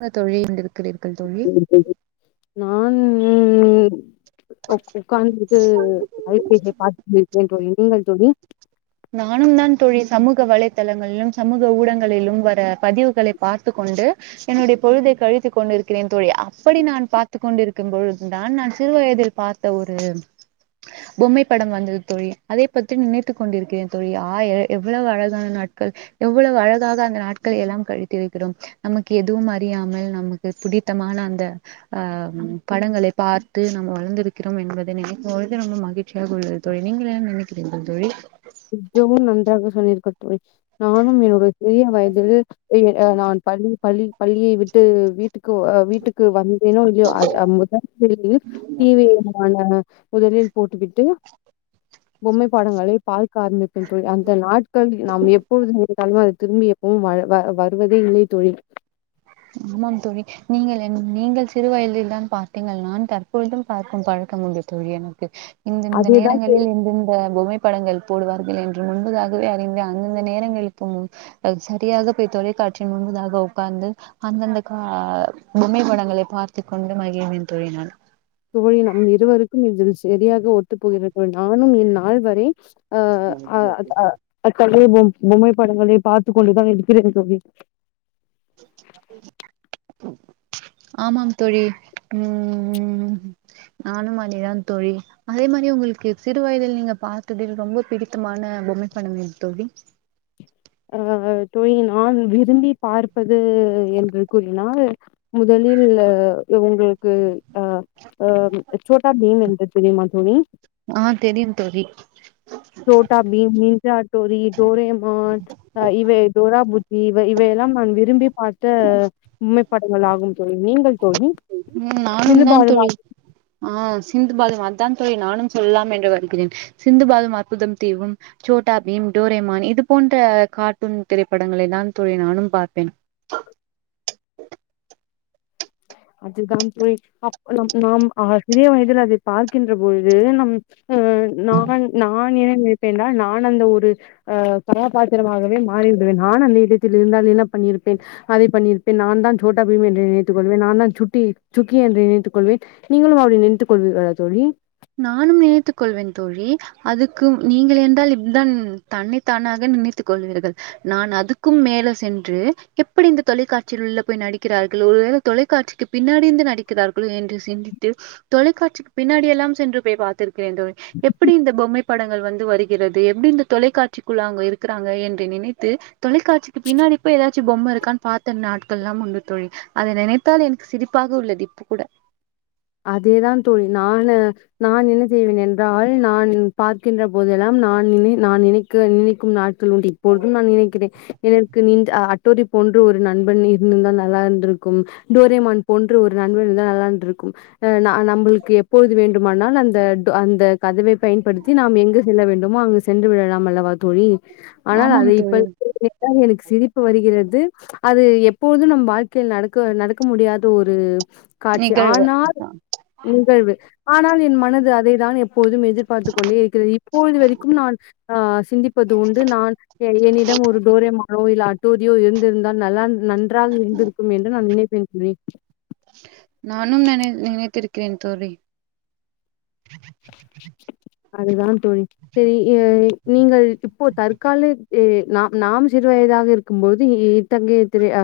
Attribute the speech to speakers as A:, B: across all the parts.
A: [unintelligible] தோழி கொண்டிருக்கிறீர்கள் தோழி
B: நானு ம் ம் ம் ஓகே உக்காந்து [inaudible] நீங்க தோழி
A: நானும் தா தோழி சமூக வலைதளங்களிலும் சமூக ஊடங்களிலும் வர பதிவுகளை பார்த்து கொண்டு என்னுடைய பொழுதை கழித்துக் கொண்டிருக்கிறேன் தோழி அப்படி நான் பார்த்துக் கொண்டிருக்கும் பொழுதுதான் நான் சிறுவயதிற பாத்த ஒரு பொம்மை படம் வந்தது தொழி அதை பத்தி நினைத்துக் கொண்டிருக்கிறேன் தோழி ஆ எவ்வளவு அழகான நாட் எவ்வளவு அழகாக அந்த நாட்கள் எல்லாம் கழித்திருக்கிரோம் நமக்கு எதுவும் அறியாமல் நமக்கு புடி த்தமான அந்த அ படங்களை பார்த்து நம்ம வளந்திரு இருக்கிரோம் என்பதை நினைக்கும் பொழுது ரொம்ப மிழ்ச்சியாக உள்ளது தோழி நீங்கள் என்ன நினைக்கிறீர்கள் தோழி
B: மிகவும் நன்றாக சொன்னிர்கள் [unintelligible] நானும் என்னுடைய சிறிய வயதில் எங்க நான் நான் பள்ளி பள்ளி பள்ளி விட்டு வீட் வீக்கு வீட்டுக்கு வந்தேனும் இல்யோ [unintelligible] முதல்யில் தடிவமான முதலில் போட்டுவிட்டு பொம்மை பாடங்களை பார்கு உக்காந்துருப்பேன் தோழி அந்த நாட்கள் நாம் எப்பொழுது திரும்பிய எப்பவும் வர் வ வருவதே இல்லை தோழி
A: ஆமாம் துடி நீங்கள் என் நீங்கள் சிறு வயதில் தான் பார்த்தீங்கள் நான் தற்பொழுதும் பார்க்கும் பழ கம் முண்டு தோழி எனக்கு இந்தந்த
B: அதேதான்
A: நேரங்களில் இந்தந்த பொமைப்பு படங்கள் போடுவார்கள் என்று முன்பதாகவே அறிந்து அந்தந்த நேரங்களில் சரியாக போய் தொலைக்க காட்சியின் முன்பதாக ஒக்காந்து அந்தந்த கா பொம்மை படங்களை பார்த்து கொண்டுமகிழ்ரவேன் தோழி நான்
B: தோழி நம் இருவருக்கும் இதில் சரியாக ஒத்து போகிறது நானும் இந்நாள் வரை அ அ அ அ சொல் பொம் பொம்மைப்படங்களை பார்த்து கொண்டுதான் இருக்கிறேன் தோழி
A: ஆமாம் தோழி ம் நானும் அதேதான் தோழி அதே மாரி உங்களுக்கு சிறு வயதில் நீங்க பாார்த்ததில் ரொம்ப பிடித்தமான பொம்மை படம் எது தோழி
B: அ தோழி நான் விரும்பி பார்ப்பது என்று கூறினால் முத லில் உங்களுக்கு அ அ சோட்டா பீம் இருந்தது தெரியுமா தோழி
A: ஆஹ் தெரியும் தோழி
B: Chhota Bheem, ninja Hattori, Doraemon இவை டோராபுஜ்ஜி இவை இவை எல்லாம் நான் விரும்பி பார்த்த பொம்மைப்படங்கள் ஆகும் தோழி. நீங்கள் தோழி சிந்து
A: நானும்தான்
B: பாலு
A: தோழி ஆ சிந்து பாத்தும் அதான் தோழி நானும் சொல்லலாம் என்று வருகிறேன். சிந்து பாத்தும் அற்புதம் தீவும், சோட்டாபீம் டோரேமான் இது போன்ற கார்ட்டூன் திரைப்படங்களைதான் தோழி நானும் பார்ப்பேன்.
B: அதுதான் தோழி அ நம் நாம் அஹ சிறிய வயதில் அதை பார்க்கின்ற பொழுது நம் நான் நான் நினை ப்பே என்றால் நான் அந்த ஒரு அ கதாபாத்திரமாகவே மாறி விடுவேன். நான் அந்த இடத்தில் இருந்தால் என்ன பண் பண்ணிருப்பேன் அதை பண்ணிருப்பேன் நான் தான் சோட்டாபீம் என்று நினைத் து கொள்வேன். நான் தான் சுட்டி சுக்கி என்று நினைத்துக் கொள்வேன். நீங்களும் அப்படி நினைத்துக் கொள்விர்களா தோழி?
A: நானும் நினைத்துக் கொள்வேன் தோழி. அதுக்கு நீங்கள் என்றால் இதுதான் தன்னை தானாக நினைத்துக் கொள்வீர்கள். நான் அதுக்கும் மேல சென்று எப்படி இந்த தொலைக்காட்சியில் உள்ள போய் நடிக்கிறார் களோ ஒருவேளை தொலைக்காட்சிக்கு பின்னாடி இருந்து நடிக்கிறார்களோ என்று சிந்தித்து தொலைக்காட்சிக்கு பின்னாடி எல்லாம் சென்று போய் பார்த்திருக்கிறேன் தோழி எப்டி இந்த பொம்மைப்படங்கள் வந்து வருகிறது எப்டி இந்த தொலைக்காட்சிக்குள்ள அங்க இருக் க்குறாங்க என்று நினைத்து தொலைக்காட்சிக்கு பின்னாடி போய் ஏதாச்சும் பொம்மை இருக்கான்னு பாத்த நாட்கள்லாம் உண்டு தோழி அதை நினைத்தால் எனக்கு சிரிப்பாக உள்ளது இப் கூட
B: அதேதா தோழி நானு நா என்ன செய்வேன் என்றால் நான் பார்க்கின்ற போதெல்லாம் நான் நினை நான் நினைக்க நினைக்கும் நாட்கள் உண்டு இப்பொழுதும் நான் நினைக்கிறேன் எனக்கு நீங் அட்டோரி போன்று ஒரு நண்பன் இருந்திருந்தா நல்லா இருந்திருக்கும் டோரேமான் போன்று ஒரு நண்பன் இருந்தா நல்லா இருந்திருக்கும் அ நா நம்மளுக்கு எப்போது வேண்டுமானால் அந்த அந்த கதவை பயன்படுத்தி நாம் எங்கு செல் வேண்டுமோ அங்கு சென்று விடலாம் அல்லவா தோழி ஆனால்
A: ஆமாம்
B: அதை இப்ப
A: தோழி
B: நினைத்தால் எனக்கு சிரிப்பு வருகிறது அது எப்பொழுதும் நம் வாழ்க்கையில் நடக்க நடக்க முடியாத ஒரு காட்சி ஆனால்
A: யாக
B: நிகழ்வு ஆனால் என் மனது அதைதான் எப்போதும் எதிர்பார்த்துக் கொண்டே இருக்கிறது இப்பொழுது வரைக்கும் நான் அ சிந்திப்பது உண்டு நான் என்னிடம் ஒரு டோரேமானோ இல்ல அட்டோரியோ இருந்திருந்தால் நல்லா இருந்திருக் நன்றாக இருந்திருக்கும் என்று நான் நினைப்பேன் தோழி
A: நானும் நினை நினைத்திருக்கிறேன் தோழி
B: அதுதான் தோழி செரி நீங்கள் இப்போ தற்காலெ நாம் நாம் சிறு வயதாக இருக்கும்போது இத்தகைய திரை அ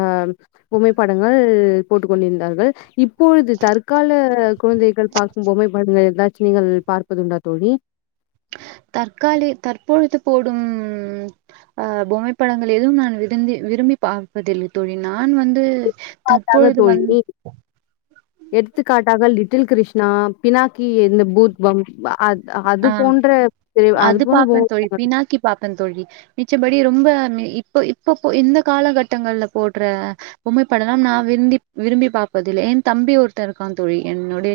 B: புகைப்படங்கள் போட்டுக் கொண்டிருந்தார்கள் இப்பொழுது தற்கால குழந்தைகள் பார்க்கும் பொம்மை படங்கள் எதாச்சு ச்சு நீங்கள் பார்ப்பதுண்டா தோழி
A: தற்காலி தற்பொழுது போடும் அ பொம்மைப்படங்கள் எதுவும் நான் விருந்தி விரும்பி பார்ப்பதில்லை தோழி நான் வந்து
B: பார்க்காத
A: தற்பொழுது வந்
B: தோழி எடுத்துக்காட்டாக லிட் லிட்டில் கிருஷ்ணா, பினாக்கி, இந்த பூத் பம் அத்
A: அ அது பாப்பே தோழி
B: போ-
A: பினாக்கி பாப்பே தோழி மிச்சபடி ரொம்ப இப்போ இப்ப இந்த காலகட்டங்கள்ல போட்ற பொம்மைப்படலா நான் விரும்பி விரும்பி விரும்பி பார்ப்பதில்லை. ஏ தம்பி ஒருத்தெ இருக்கா தோழி என்னுடைய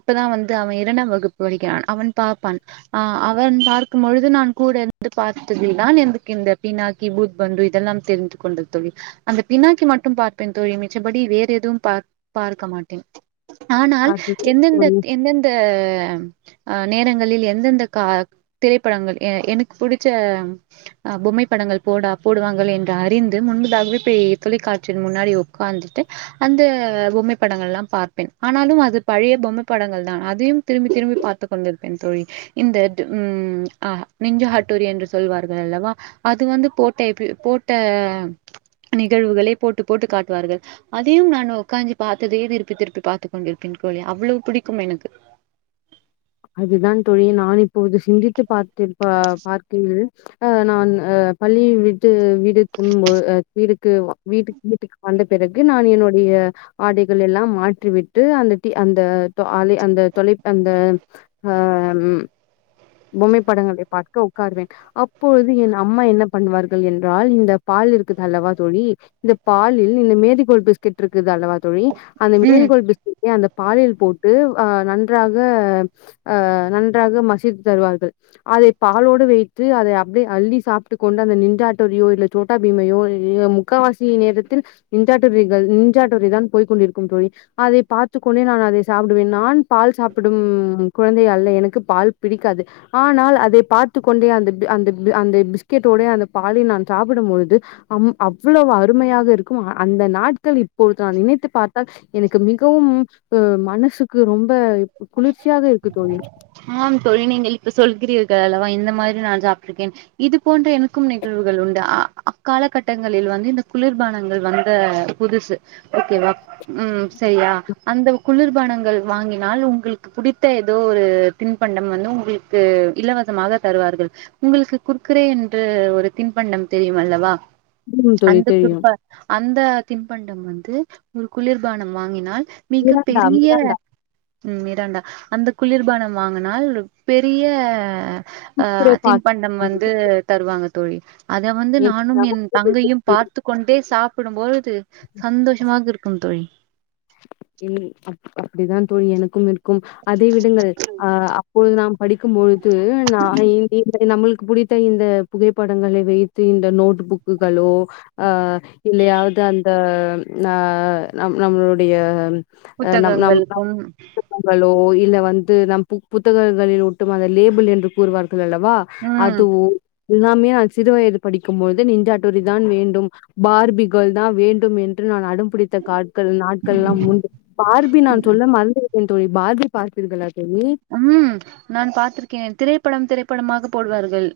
A: இப்பதா வந்து அவெ இரண்டாம் வகுப்பு வகுப்பு படிக்கிறான் அவன் பார்ப்பான் அ அவன் பார்க்கும் பொழுது நான் கூட வந்து பார்த்ததி தான் எனக்கு இந்த பினாக்கி பூத் பந்து இதெல்லாம் தெரிந்து கொண்ட தோழி. அந்த பினாக்கி மட்டு பார்ப்பேன் தோழி மிச்சபடி வேற எதுவும் பார் பார்க்க மாட்டேன் ஆனால்
B: அது
A: எந்தெந்த
B: தோழி
A: எந்தெந்த அ நேரங்களில் எந்தெந்த கா திரைப்படங்கள் எனக்கு புடிச்ச அ பொம்மைப்படங்கள் போடா போடுவாங்கள் என்று அறிந்து முன்பதாகவே போய் தொலைக்காட்சி முன்னாடி உக்காந்துட்டு அந்த அ பொம்மைப்படங்கள் எல்லா பார்ப்பேன் ஆனாலு அது பழைய பொம்மைப்படங்கள் தான் அதையும் திரும்பி திரும்பி பார்ப்பதற்காக உக்காந்திருப்பேன் தோழி இந்த டு அ நிஞ்சா ஹட்டூரி என்று சொல்வார்கள் அல்லவா அது வந்து போட்டப்ப போட்ட நிகழ்வுகளை போட்டு போட்டு காட்டுவார்கள் அதையும் நான் உக்காந்து பார்த்ததையே திருப்பி திருப்பி பார்த்துக் கொண்டிருப்பேன் தோழி அவ்வோ புடிக்கும் எனக்கு
B: அதுதான் தோழி நான் இப்போது சிந்தித்து பார்த்தே பார்க்க அ நான் அ பள்ளிய விட்டு வீடு திரும்போ வீட்டுக்கு வீட்டுக்கு வீட்டுக்கு ந்த பிறகு நான் என்னுடைய ஆடைகள் எல்லாம் மாற்றிவிட்டு அந்த அந்தலை அந்த தோழி அந்த அ பொம்மைப்படங்களைப் பார்க்க உட்கார்வேன் அப்பொழுது என் அம்மா என்ன பண்ணுவார்கள் என்றால் இந்த பா பால் இருக்குதுதல்லவா தோழி இந்த பாலில் இந்த மேரி கோல்ட் பிஸ்கட் இருக்குது அல்லவா தோழி அந்த மேரி
A: ம்
B: கோல்ட் பிஸ்கட்டை அந்த பாலியல் போட்டு அ நன்றாக அ நன்றாக மசித் தருவார்கள் அதை பாலோடு வைத்து அதை அப்டியே அள்ளி சாப்பிட்டுக் கொண்டு அந்த நிஷ்சா ஹட்டோரியோ இல்ல சோட்டாபி பிமையோ முக்கவாசி நேரத்தில் நிஷ்சா ஹட்டோரிகள் நிஷ்சா ஹட்டோரி தான் போய்கொண்டிருக்கும் தோழி அ அதை பார்த்துக்‌ கொண்டே நான் அதை சாப்பிடுவேன் நான் பால் சாப்பிடும் குழந்தை அல்ல எனக்கு பால் பிடிக்காது ஆனால் அதை பார்த்துக் கொண்டே அந்த அந்த அந்த பிஸ்கெட்டோடு அந்த பாலை நான் சாப்பிடும்போது அம் அவ்வளவு அறு அருமையாக இருக்கும் அந்த நாட்கள் இப்பொழுது நான் நினைத்து பார்த்தால் எனக்கு மிகவும் அ மன சுக்கு ரொம்ப குளிர்ச்சியாக இருக்கு தோழி
A: ஆம் தோழி நீங்கள் இப்ப சொல்கிறீர்கள் அல்லவா இந்த மாரி நான் சாப்பிட்டுருக்கேன் இது போன்ற எனக்கும் நிகழ்வு உண்டு அக்காலகட்டங்களில் வந்து இந்த குளிர்பானங்கள் வந்த புதுசு ஓகே வா ம் சரியா அந்த குளிர்பானங்கள் வாங்கினால் உங்களுக்கு புடித்த ஏதோ ஒரு தின்பண்டம் வந்து உங்களுக்கு இலவசமாக தருவார்கள் உங்களுக்கு குர்கரே என்று ஒரு தின்பண்ட ண்டம் தெரியும் அல்லவா
B: ம் தோழி
A: அந்த
B: தெரியும்.
A: குறி்பா அந்த தின்பண்டம் வந்து ஒரு குளிர்பானம் வாங்கினால் மிக
B: மிராண்டா
A: பெரிய
B: மிராண்டா
A: ம் இிரண்டா அந்த குளிர்பானம் வாங்கினால் பெரிய ஆ
B: குர்குரே பாக்
A: தின்பண்டம் வந்து தருவாங்க தோழி அத வந்து நானும் என் தங்கையும் பார்த்து கொண்டே சாப்பிடும்பொழுது சந்தோஷமாக இருக்கும் தோழி
B: ம் அப்படிதான் தோழி எனக்கும் இருக்கும் அதை விடுங்கள் ஆ அப்போழுது நாம் படிக்கும்பொழுது [unintelligible] நம்மளுக்கு புடித்த இந்த புகைப்படங்களை வைத்து இந்த நோட் புக்குகளோ ஆ இல்லையாவது அந்த ஆ நம்மளுடைய
A: புத்தகங்களுக்கும்
B: ம்ம்ங்களோ இல்ல வந்து நம் புத்தகங்களில் ஒட்டும் அந்த லேபிள் என்று கூறுவார் ல்லவா
A: ம்
B: அதுவு எல்லாமே நான் சிறு வயது படிக்கும்பொழுது நெஞ்சாட்டுரி தான் வேண்டும் பார்பிகள் தான் வேண்டும் என்று நான் அடம் பிடித்த காட்கள் நாட்கள் எல்லாம் உண்டு பார்பி நான் சொல்ல மறந்திருக்கேன் தோழி பார்பி பார்பீர்களா
A: ம் நான் பாார்த்திருக்கே திரைப்படம் திரைப்படமாக போடுவார்கள்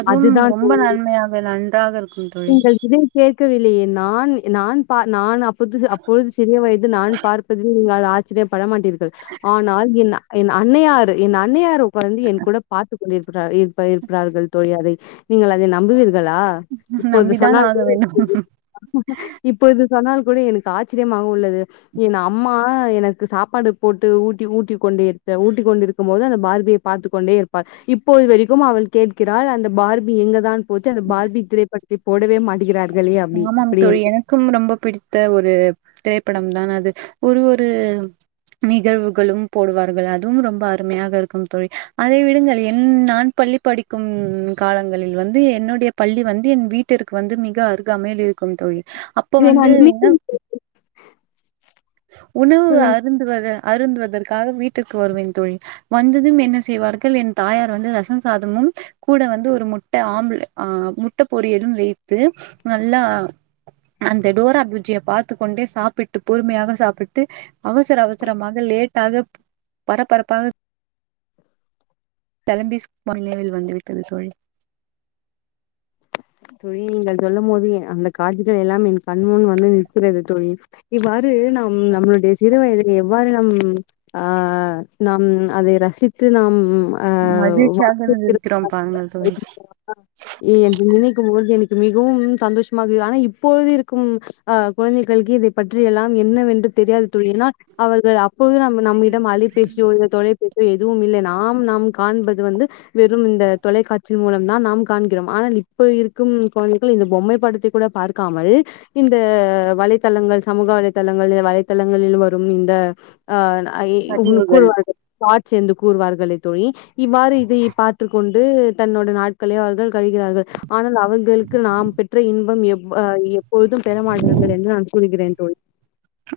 A: அதுவும்
B: அதுதான்
A: ரொம்ப நன்மையாக நன்றாக இருக்
B: நீங்கள் இதை கேட்கவில்லையே நான் நான் பா நான் அப்பொழுது சிறிய வயது நான் பார்ப்பதில் நீங்கள் ஆச்சரியம்ப்படமாட்டீர்கள் ஆனால் என் என் அன்னையார் என் அன்னையார் உக்காந்தூ என் கூட பார்த்து இருக்கிறார்கள் தோழி அதை நீங்கள் அதை நம்புவீர்களா இப்பொழுது
A: நம்பிதான்
B: சொன்னால்
A: ஆக வேண்டும்
B: [unintelligible] இப்போது சொன்னால் கூட எனக்கு ஆச்சரியமாக உள்ளது என் அம்மா எனக்கு சாப்பாடு போட்டு ஊட்டி ஊட்டி கொண்டே இரு ஊட்டிக்கொண்டிருக்கும் போது அந்த பார்பியை பார்த்து கொண்டே இருப்பாள் இப்போது வரைக்கும் அவள் கேட்கிராள் அந்த ப பார்பி எங்கதான் போச்சு அந்த பார்பி திரைப்படத்தை போடவே மாட்
A: ஆமாம் தோழி எனக்கும் ரொம்ப பிடித்த ஒரு திரை படம்தான் அது ஒரு ஒரு நிகழ்வுகளும் போடுவார்கள் அதுவும் ரொம்ப அருமையாக இருக்கும் தோழி அதை விடுங்கள் என் பள்ளி படிக்கும் காலங்களில் வந்து என்னுடைய பள்ளி வந்து என் வீட்டிற்கு வந்து மிக த அருகாமைல் இருக்கும் தோழி அப்போ
B: இதை
A: வந்தூ
B: நான் நினைக்கும் போது
A: உணவு
B: சொல்லுங்க
A: அருந்து வக அருந்துவதற்காக வீட்டிற்கு வருவேன் தோழி வந்ததும் என்ன செய்வார்கள் என் தாயார் வந்து ரசம் சாதமும் ம் கூட வந்து ஒரு முட்ட ஆம்லெ ஆ முட்ட பொரியலும் வைத்து நல்லா அந்த டோரா பூஜிய பாத்துக்கொண்டே சாப்பிட்டு பொறுமையாக சாப்பிட்டு அவசர அவசரமாக லெ லேட்டாக பரபரப்பாக பெலம்பிஸ் ஒன்னெல் வந்து விட்டது தோழி
B: தோழி நீங்கள் சொல்லும் போது எ அந்த காட்சிகள் எல்லாம் என் கண்முன் வந்து நிற்கிறது தோழி இவ்வா று நம் நம்மளுடைய சிறு வயதுல எவ்வாறு நம் ஆ நாம் அதை ரசித்து நாம் ஆ வா
A: மகிழ்ச்சியாக இருந்திருக்கிறோம் பாருங்கள் தோழி
B: [unintelligible] என்று நினைத் பொழுது எனக்கு மிகவும் சந்தோஷமாக ஆனா இப்பொழுது இருக்கும் அ குழந்தைகளுக்கு இதைப் பற்றிய எல்லாம் என்ன என்னவென்று தெரியாது தோழி ஏன்னால் அவர்கள் அப் அப்போழுது நம் நம்மிடம் அழைபேசியோ இல்ல தொலைபேசியோ எதுவும் இல்லை நா ஆம் நாம் காண்பது வந்து வெறும் இந்த தொலைக்காட்சி மூலம் தான் நாம் காண்கிறோம் ஆனால் இப் இப்போ இருக்கும் குழந்தைகள் இந்த பொம்மை படத்தை கூட பார்க்காமல் இந்த வலைத்தளங்கள் சமூக வலைதளங்கள் இல்ல வலைதளங்களில் வரும் இந்த அ ஐ ஒன்னு
A: பதிவுகள்
B: கூறுவார்கள் தாஹ்ட்ஸ் என்று கூறுவார்காலே தோழி இவ்வாறு இதை பார்ட்டு கொண்டு து தன்னோட நாட்கள் அவர்கள் கழகிறார்கள் ஆனால் அவர்களுக்கு நாம் பெற்ற இன்பம் எப் அ எப்பொழுதும் பெற மாட்டர்கள் என்று நான் கூறுகிறேன் தோழி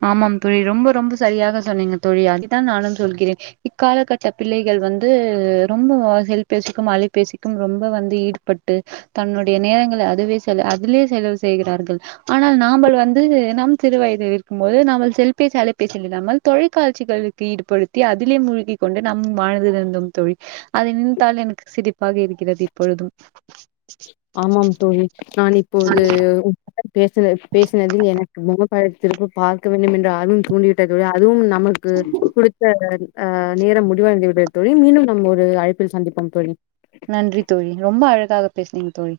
A: ஆமாம் தோழி ரொம்ப ரொம்ப சரியாக சொன்னீங்க தோழி அதான் நானும் சொல்கிறேன் இக்கால கட்ட பிள்ளை கள் வந்து ரொம்ப எல் பேசிக்கும் அலை பேசிக்கும் ரொம்ப வந்து ஈடுபட்டு தன்னுடைய நேரங்கள அதுவே செ அதிலே செலவு செய்கிறார்கள் ஆனால் நாம்பல் வந்து நம் திற வயதிற்க கும்போது நாமல் செல்பேசி அலைப்பேசி இல்லாமல் தொலைக்காட்சிகளுக்கு ஈடுபடுத்தி அதிலே மூழ்கிக் கொண்டு நம் ஆனதில் இருந்தோம் தோழி அதை நினைத்தால் எனக்கு சிரிப்பாக இருக்கிறது இப்பொழுதும்
B: ஆமாம் தோழி நான் இப்போது உப் பேசுன பேசுனதில் எனக்கு முக பழத்திற்கு பார்க்க வேண்டும் என்ற ஆர்வம் தூண்டிவிட்டத அதுவும் நா நமக்கு குடுத்த அ நேரம் முடிவடைந்துவிட்டது தோழி மீண்டும் நம்ம ஒரு அழைப்பில் சந்திப்போம் தோழி
A: நன்றி தோழி ரொம்ப அழகாக பஸ்னீங்க தோழி